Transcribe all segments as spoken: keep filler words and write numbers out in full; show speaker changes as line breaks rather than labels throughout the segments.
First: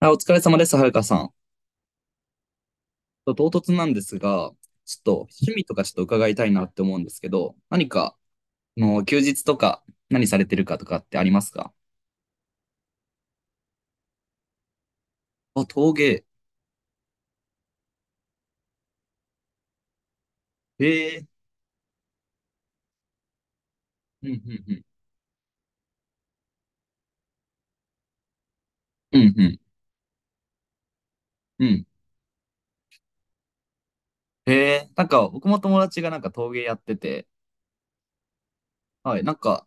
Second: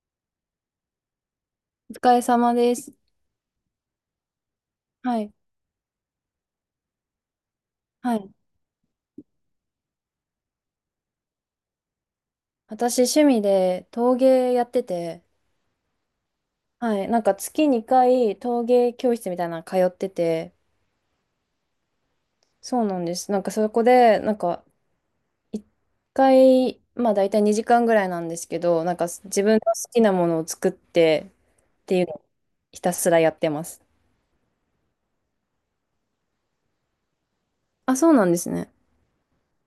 あ、お疲れ様です、はるかさん。
お疲れ様です。
と唐突なんですが、ちょっと
はい。
趣味とかちょっと伺いたいなって思うんですけど、何か、
はい。
あの休日とか何されてるかとかってありますか？
私、趣味で陶芸やってて、
あ、陶芸。
はい。なんか月にかい陶芸教室みたいなの通ってて、
へえ。
そうなんです。なんかそこで、
うん、
な
う
ん
ん、
か
うん。
いっかい、まあ大体にじかんぐらいなんですけど、なんか
うん、
自分
う
の好きなものを作って
ん、う
っ
ん。
ていうのをひたすらやってます。
へえ。なんか、僕も友達がなんか陶芸やってて、
あ、そうなんですね。
はい、なんか、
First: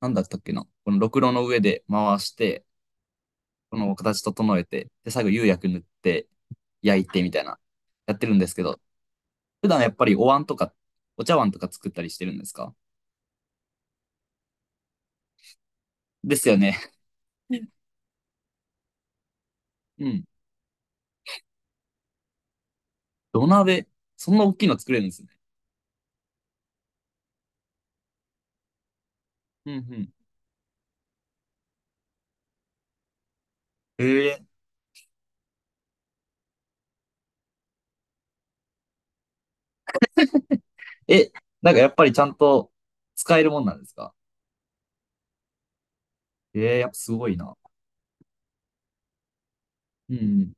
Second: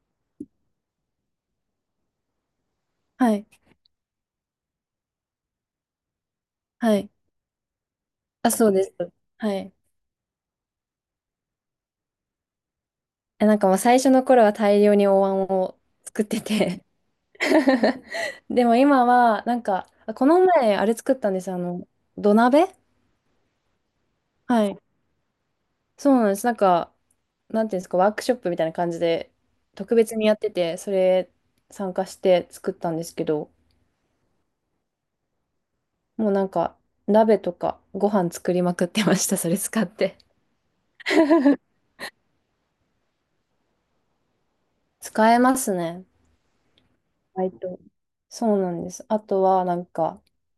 なんだったっけな。このろくろの上で回して、
はい。
この形整えて、で、最後釉薬塗って
は
焼い
い。
てみたいな、やってるんで
あ、
すけ
そう
ど、
です。は
普
い。
段やっぱりお椀とか、お茶碗とか作ったりしてるんですか？
え、なんかもう最初の頃は大量にお椀を作っ
で
て
すよね。
て。 でも今は、なんか、
う
あ
ん。
この前、あれ作ったんです。あの、土鍋。
土鍋。そんな大き
は
い
い。
の作れるんですね。
そうなんです。なんか、なんていうんですか、ワークショップみたいな感じで、
うんう
特
ん。
別にやってて、それ参加して作ったんですけど、
へえ。
もうなんか、鍋とかご飯作りまくってました。それ使って。
え、なんかやっぱりちゃんと使えるもんなんですか？
使えますね。
ええ、やっぱすごい
意外
な。
とそうなんです。あとは、なん
う
か、
ん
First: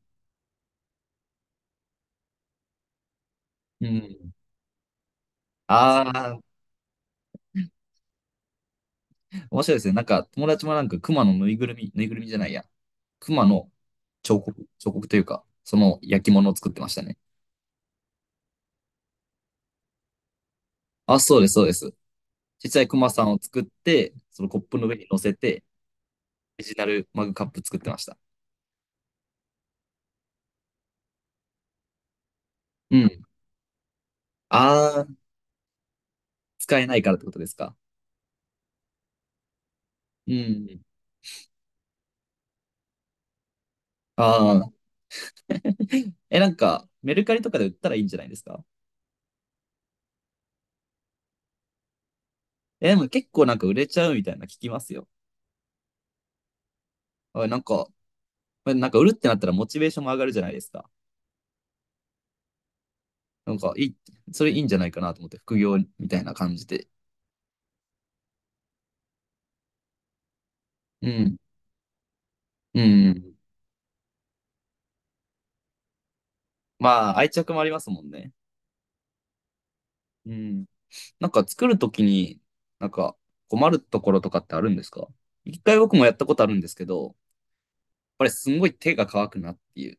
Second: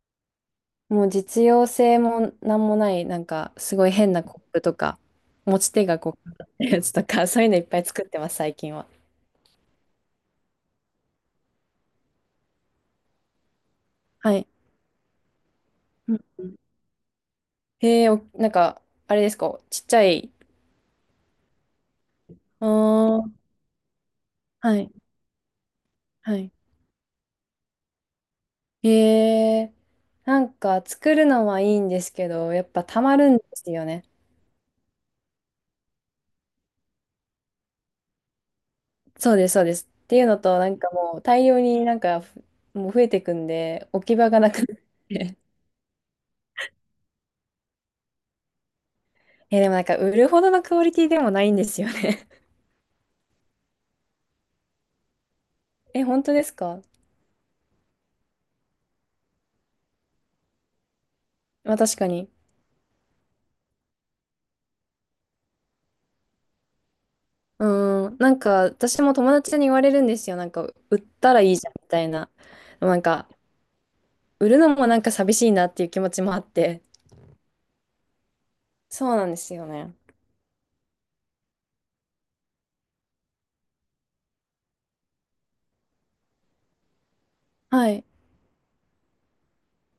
もう実用性もなんもない、なんかす
うん。
ごい
う
変な
ん。
コップとか、持ち手が
あ
こ
あ、
う、やつとか、そういうのいっぱい作ってます、最近は。
面白いですね。なんか友達もなんか熊のぬいぐるみ、ぬいぐるみじゃないや。熊の
は
彫
い。
刻、彫刻というか、その
うん、
焼き
う
物を
ん。
作ってましたね。
へえ、お、なんか、あれですか、ちっちゃい。
あ、そうです、そうです。
あ
小さい熊さん
あ、
を作って、そのコッ
は
プの
い、
上に乗せて、
はい。
オリジナルマグカップ作ってました。
へえ、なんか作るのはいいんですけど、やっぱ
う
たま
ん。
るんですよね。
ああ、使えないからってことですか？
そうです、そうです。っていう
う
のと、なん
ん。
かもう大量になんかふ、もう増えてくんで、置き
あ
場がなくなっ
あ、
て。
え、なんか、メルカリとかで売ったらいいんじゃないですか？
え、でもなんか売るほどのクオリティでもないんですよね。
え、でも結構なんか売れちゃうみたいな聞きますよ。
え、本当ですか？
あなんか、なんか売るってなったらモチベーションも上がるじゃないですか。
まあ確かに。
なんか、いい、それいいんじゃないかなと思って、副業みたいな感じで。
うーん、なんか私も友達に言われるんですよ。なんか売っ
う
た
ん。
らいいじゃんみたいな。
う
なんか
ん。
売るのもなんか寂しいなっていう気持ちもあって。
まあ、愛着もありますもんね。
そうなんですよね。
うん。なんか作るときに、なんか困るところとかってあるんですか？一回僕もやったことあるんですけど、やっ
はい。
ぱりすんごい手が乾くなっていう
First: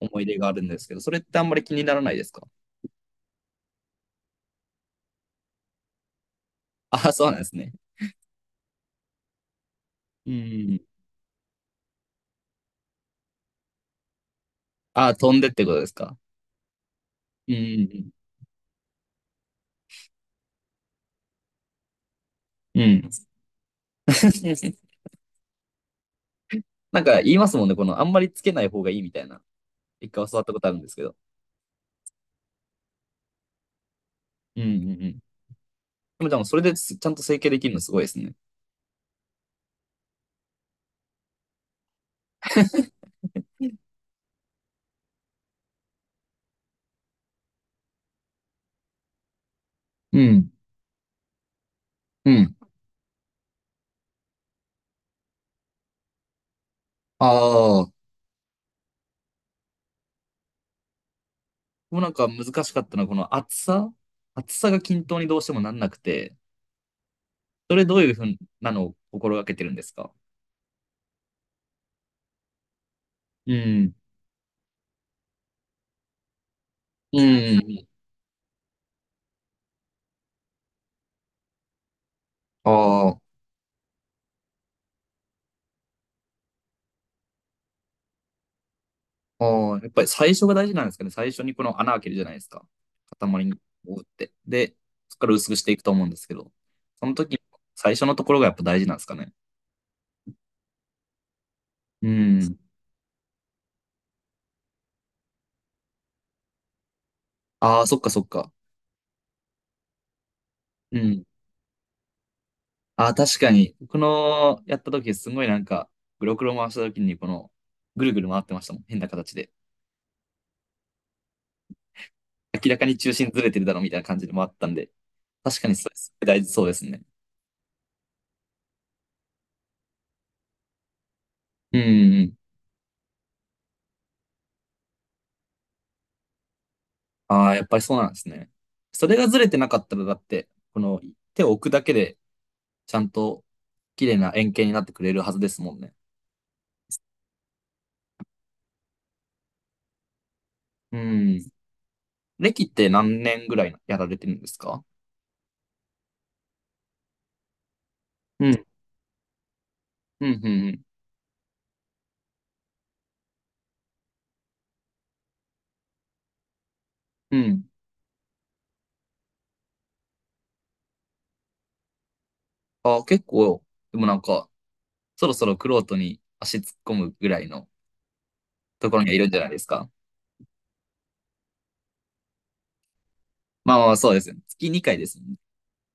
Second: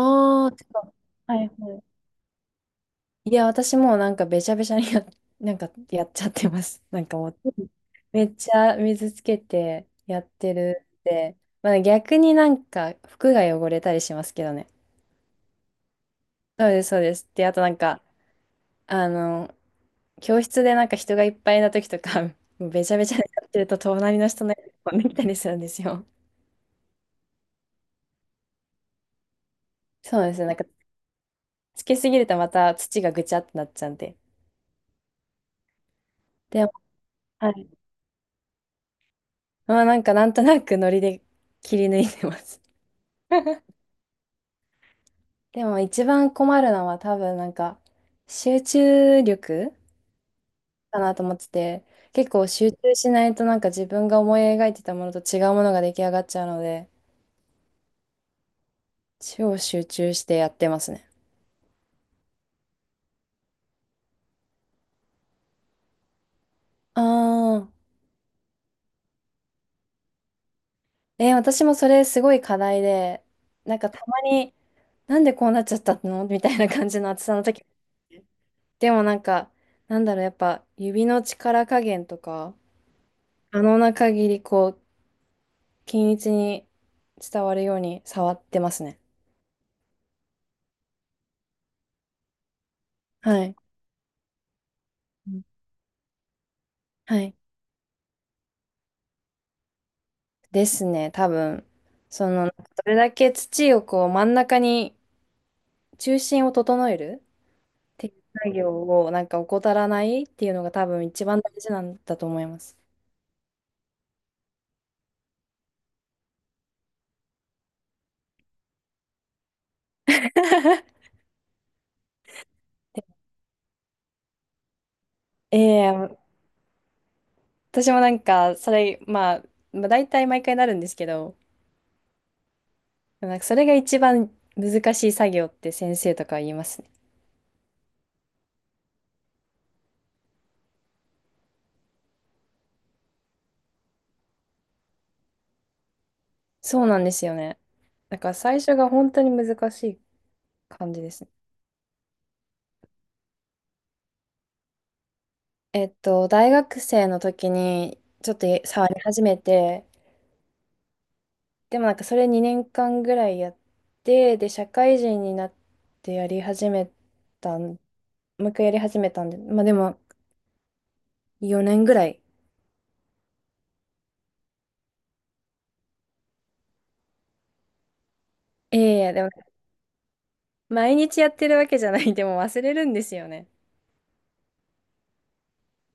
思い出があ
あ、
る
て
んです
か、
けど、それって
はい
あんまり気
は
に
い。
ならないですか？
いや、私もうなんかべちゃべちゃにや、なんかやっちゃってます。なん
あ、
か
そ
も
うな
う、
んですね。
めっちゃ水つけてやっ
う
て
ん。
るって。まあね、逆になんか服が汚れたりしますけどね。
あ、飛んでってことですか？
そうです、そうです。で、
う
あとなんか、
ん。
あの、教室でなんか人がいっぱいな時とか、もう
う
べちゃべ
ん。
ちゃになってると隣の人のやつ 飛んできたりするんですよ。
なんか言いますもんね、この、あんまりつけない方がいいみたいな。一
そう
回
で
教
す
わっ
ね。な
た
ん
こ
か
とあるんですけど。
つけすぎるとまた土がぐちゃってなっちゃうんで。
うんうんうん。でもでもそれ
でも、
ですちゃんと整形
は
でき
い。
るのすごいですね。
まあなんかなんとなくノリで切り抜いてます。でも一番困るのは多分なんか集中力
うん。
かなと思ってて、
う
結構
ん。
集中しないとなんか自分が思い描いてたものと違うものが出来上がっちゃうので、
ああ。
超集中してやってますね。
もうなんか難しかったのは、この厚さ厚さが均等にどうしてもなんなくて、
ああ。
それどういうふうなのを心がけてるんですか？
えー私もそれすごい課題で、
う
なんか
ん。
たまに、なんでこうなっちゃったの みたいな感じの
う
暑さの時。
ん。
でもなんか、なんだろう、やっぱ指の力加減とか、
ああ。
可能な限りこう、均一に伝わるように触ってますね。
ああ、やっぱり最初が大事なんですかね？最初にこの穴開けるじゃないですか。塊
は
に
い。
打って。で、そこか
う
ら
ん、
薄くしていくと思うんですけど、その
はい。
時、最初のところがやっぱ大事なんですかね？
ですね、多分。
う
その、ど
ん。
れだけ土をこう、真ん中に、中心を整える
ああ、そ
っ
っ
て
か
い
そ
う
っか。
作業をなんか怠らないっていうのが多
う
分
ん。
一番大事なんだと思います。
ああ、確かに。この、やった時すごいなんか、グロクロ回した時にこの、ぐるぐる回ってましたもん。変な形で。明らかに中心ずれてるだろうみたいな感じで回ったんで。確かにそれす
ええ、
ごい大事そうですね。
私もなんか、それ、まあ、まあ、大体毎回なるんですけど、
うんうんうん。
なんかそれが一番難しい作業って先生とかは言いますね。
ああ、やっぱりそうなんですね。それがずれてなかったら、だって、この手を置くだけでちゃんと綺麗な円形になってくれるはずですもんね。
そうなんですよね。なんか最初が本当に難しい感
う
じですね。
ん。歴って何年ぐらいやられてるんですか？
えっと、大学生の時にちょっと
うん、
触り始めて、
うん、うん。
でもなんかそれにねんかんぐらいやって、で、社会人になってやり始め
うん。う
たん、
ん
もう一回やり始めたんで、まあでもよねんぐらい。
あ、結構、でもなんか、そろそろクロートに足突っ込むぐらいの
え
ところに
え、
はい
で
る
も
んじゃないですか？
毎日やってるわけじゃない、でも忘れるんですよね。
まあまあ、そうですね。月にかいですもんね。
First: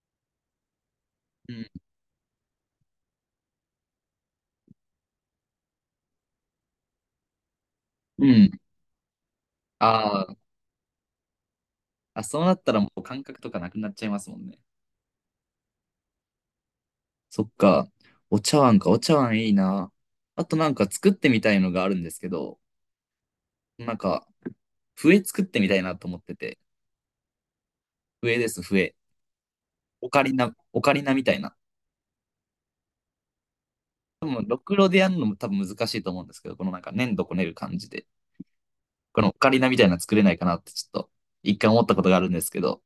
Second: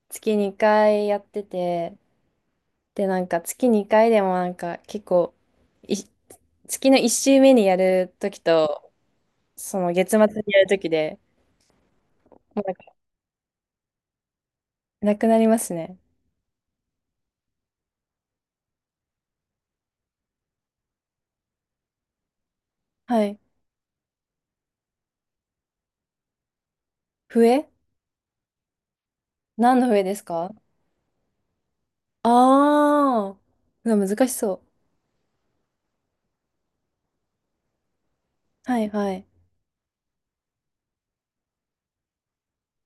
月にかいやって
うん。
て、で、なんか月にかいでもなんか結構、い、月のいっ週目にやる
う
とき
ん
と、そ
あ
の月末
ー
にやるときで、
あ、そ
も
うなっ
う
た
なん
ら
か
もう感覚とかなくなっちゃいますもんね。
なくなりますね。
そっか。お茶碗か、お茶碗いいな。あとなんか作ってみたいのがあるんですけど、
はい。
なんか、笛作ってみたいなと思ってて。
笛。
笛です、笛。
何の笛
オ
で
カ
す
リ
か？
ナ、オカリナみたいな。
ああー、うわ難
多
し
分、ろ
そ
くろでやるのも多分難しいと思うんですけど、このなんか粘土こねる感じで、
う。はいは
こ
い。
のオカリナみたいなの作れないかなってちょっと、一回思ったことがあるんですけど、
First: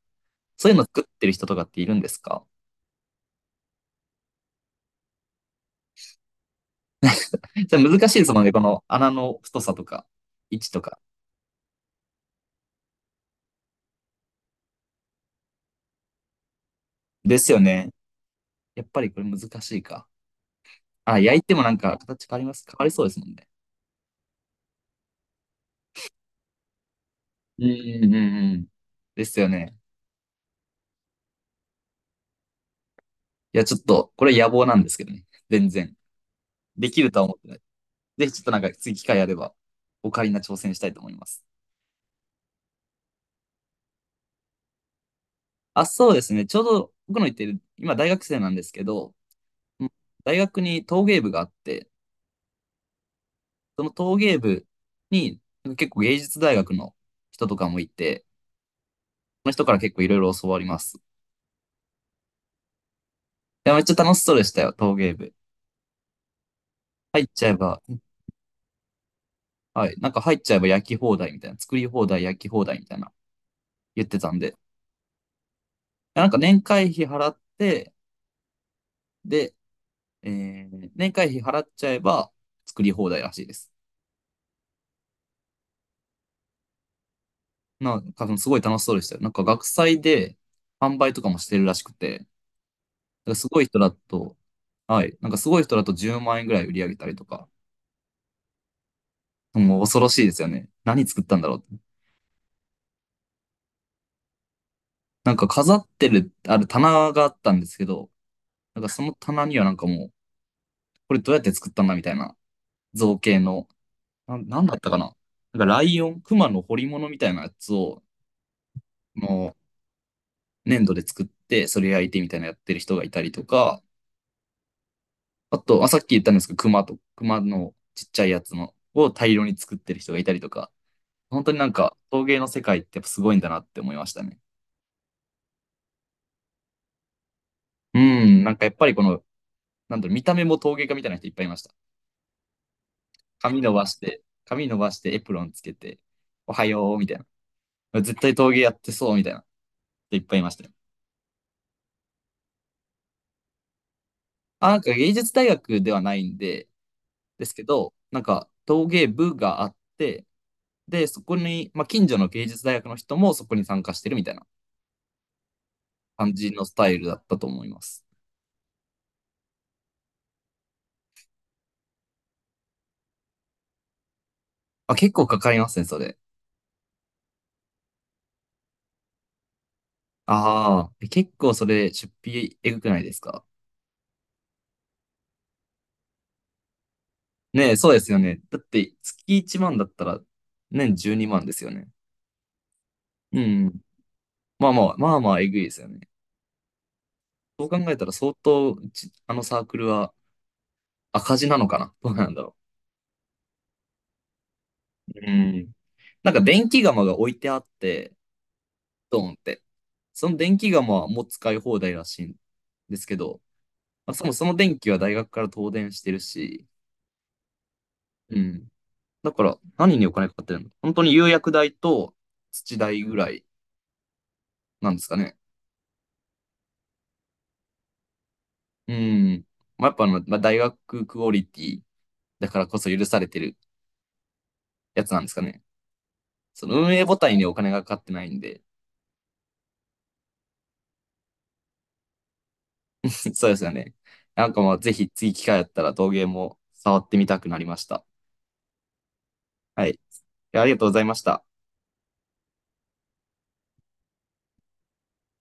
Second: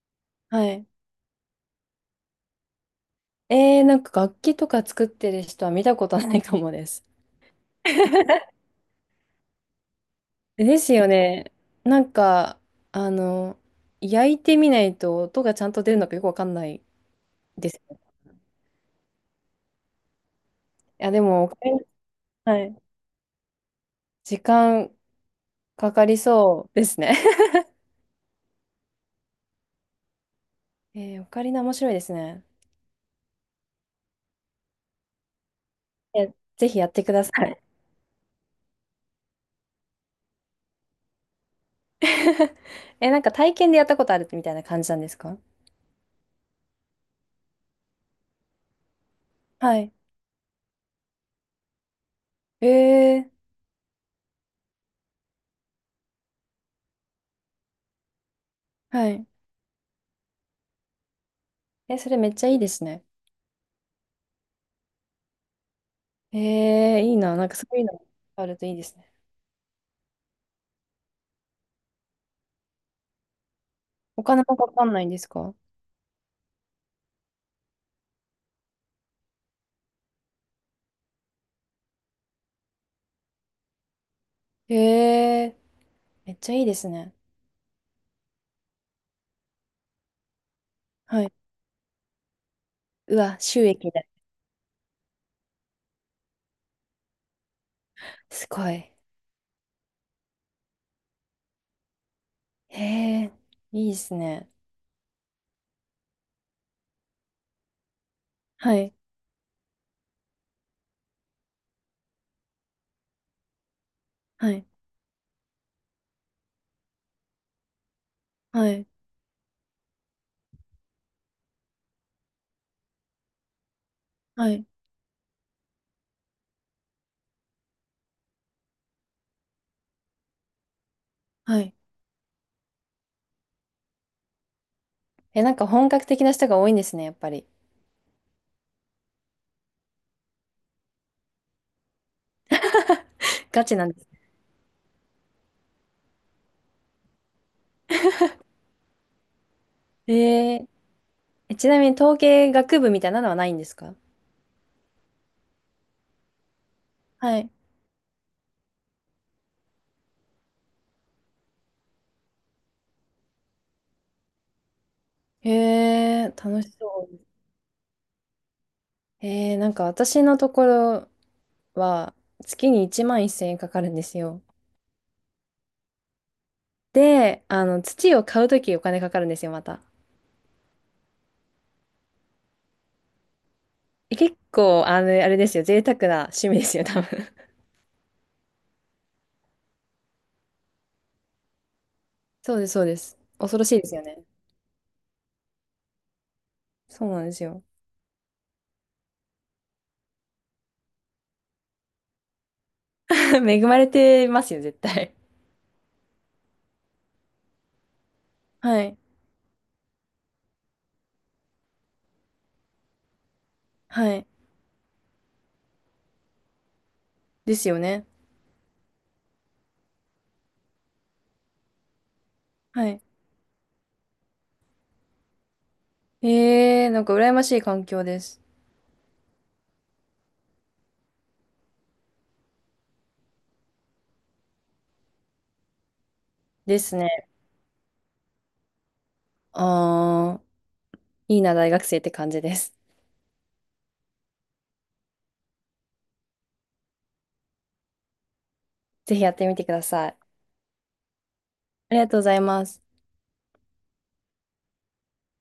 は
そういうの
い。
作ってる人とかっているんですか？
えー、なんか楽器とか作ってる人は見たことないかもです。
それ難しいですもんね、この穴の太さとか、位 置
で
と
す
か。
よね。なんか、あの、焼いてみないと音がちゃんと出るのかよくわかんない
ですよ
です。
ね。やっぱりこれ難しいか。
や、
あ、
で
焼い
も、オ
て
カ
もな
リ
んか形変わりま
ナ、は
す。変
い。
わりそうですもんね。
時間かかりそうですね。
うんうんうんうん。ですよね。
えー、オカリナ面白いですね。
いや、ちょっと、これ野望なんですけどね。全然。
え、ぜひや
で
っ
き
て
る
く
と
だ
は
さ
思ってな
い。
い。ぜひちょっとなんか次機会あれば、オカリナ挑戦したいと思います。
え、なんか体験でやったことあるみたいな感じなんですか？
あ、そうですね。ちょうど僕の言ってる、今大学生なんですけど、
は
うん
い。
大学に陶芸部があって、
えー、
その陶芸部に結構芸術大学の人とかもいて、
はい。
その人から結構いろいろ教わります。い
え、それめっちゃいいですね。
や、めっちゃ楽しそうでしたよ、陶芸部。
えー、いい
入っ
な。な
ちゃ
ん
え
かそう
ば、
いうのあるといいですね。
はい、なんか入っちゃえば焼き放題みたいな、作り放題、焼き放題みたいな言って
お
たん
金
で、い
もかかんないんですか？
やなんか年会費払って、で、えー年会費払っちゃえば作り放題らしいです。
えー、めっちゃいいですね。
なんか、すごい楽しそうでしたよ。なんか、学祭で販売と
は
か
い。
もしてるらしくて、だか
う
ら
わ、
すご
収
い人だ
益だ。
と、はい、なんかすごい人だとじゅうまん円ぐらい売り上げたりとか、
すごい。
もう恐ろしいですよね。何作ったんだろうって。
えー、いいですね。
なんか飾ってる、ある棚があったんですけど、
は
なんか
い。
その棚にはなんかもう、これどうやって作ったんだみたいな造形の、な、
は
なん
い。
だったかな。なんかライオン、熊の彫り物みたいなやつを、
はい。
もう粘土で作って、それ焼いてみたいなやってる人がいたりとか、
はい。
あと、あ、さっき言ったんですけど、熊と、熊のちっちゃいやつのを大量に作ってる人がいたりとか、本当に
は
なん
い。
か陶芸の世界ってやっぱすごいんだなって思いましたね。
え、なんか本格的な人が多いんですね、やっぱり。
うん、なんかやっぱりこの、なんだろう、見た目も陶芸家みたいな人いっぱいいました。髪
ガ
伸
チ
ば
なんで
して、
す。
髪伸ばしてエプロンつけて、おはよう、みたいな。絶対陶芸やってそう、みたいな。
え
いっぱいいました
ー、
よ。
えちなみに統計学部みたいなのはないんですか？
あ、なんか芸術大学ではないんで、
は
で
い。
すけど、なんか陶芸部があって、で、そこに、まあ、近所の芸術大学の人もそこに参加してるみたいな。
え
感
ー、
じ
楽
の
し
スタイル
そ
だ
う。
ったと思います。
えー、なんか私のところは月にいちまんせんえんかかるんですよ。
あ、結構かかりますね、それ。
で、あの、土を買うときお金かかるんですよ、また。
ああ、結構それ、出費えぐくないですか？
え結構、あの、あれですよ、贅沢な趣味ですよ、多分。
ねえ、そうですよね。だって、月いちまんだったら、年じゅうにまんですよね。
そうです、そうです。
う
恐ろし
ん。
いですよね。
まあまあ、まあまあ、えぐいですよね。
そうなんですよ。
そう考えたら、相当、うちあのサークルは赤字なのかなどうなんだろ
恵まれてますよ、絶対。
う。うん。なんか、電気釜が置いてあって、
はい。
ドーンって。その電気釜はもう使い放題らしいんですけど、ま
は
あ、そ
い。
もそも電気は大学から東電してるし、
ですよね。
うん。だから、何にお金かかってるの本当に釉薬代と土
はい。
代ぐらいなんですかね？
ええ、なんか羨ましい環境です。
うん。まあ、やっぱあの、まあ、大学クオリティだからこそ許されてるやつなんですかね？そ
で
の運
す
営
ね。
母体にお金がかかってないんで。
ああ、いいな、大学生って感じです。
そうですよね。なんかまあ、ぜひ次機会あったら陶芸も触ってみたくなりました。
ぜひやってみてくだ
はい。
さい。
ありがとうございました。
ありがとうございます。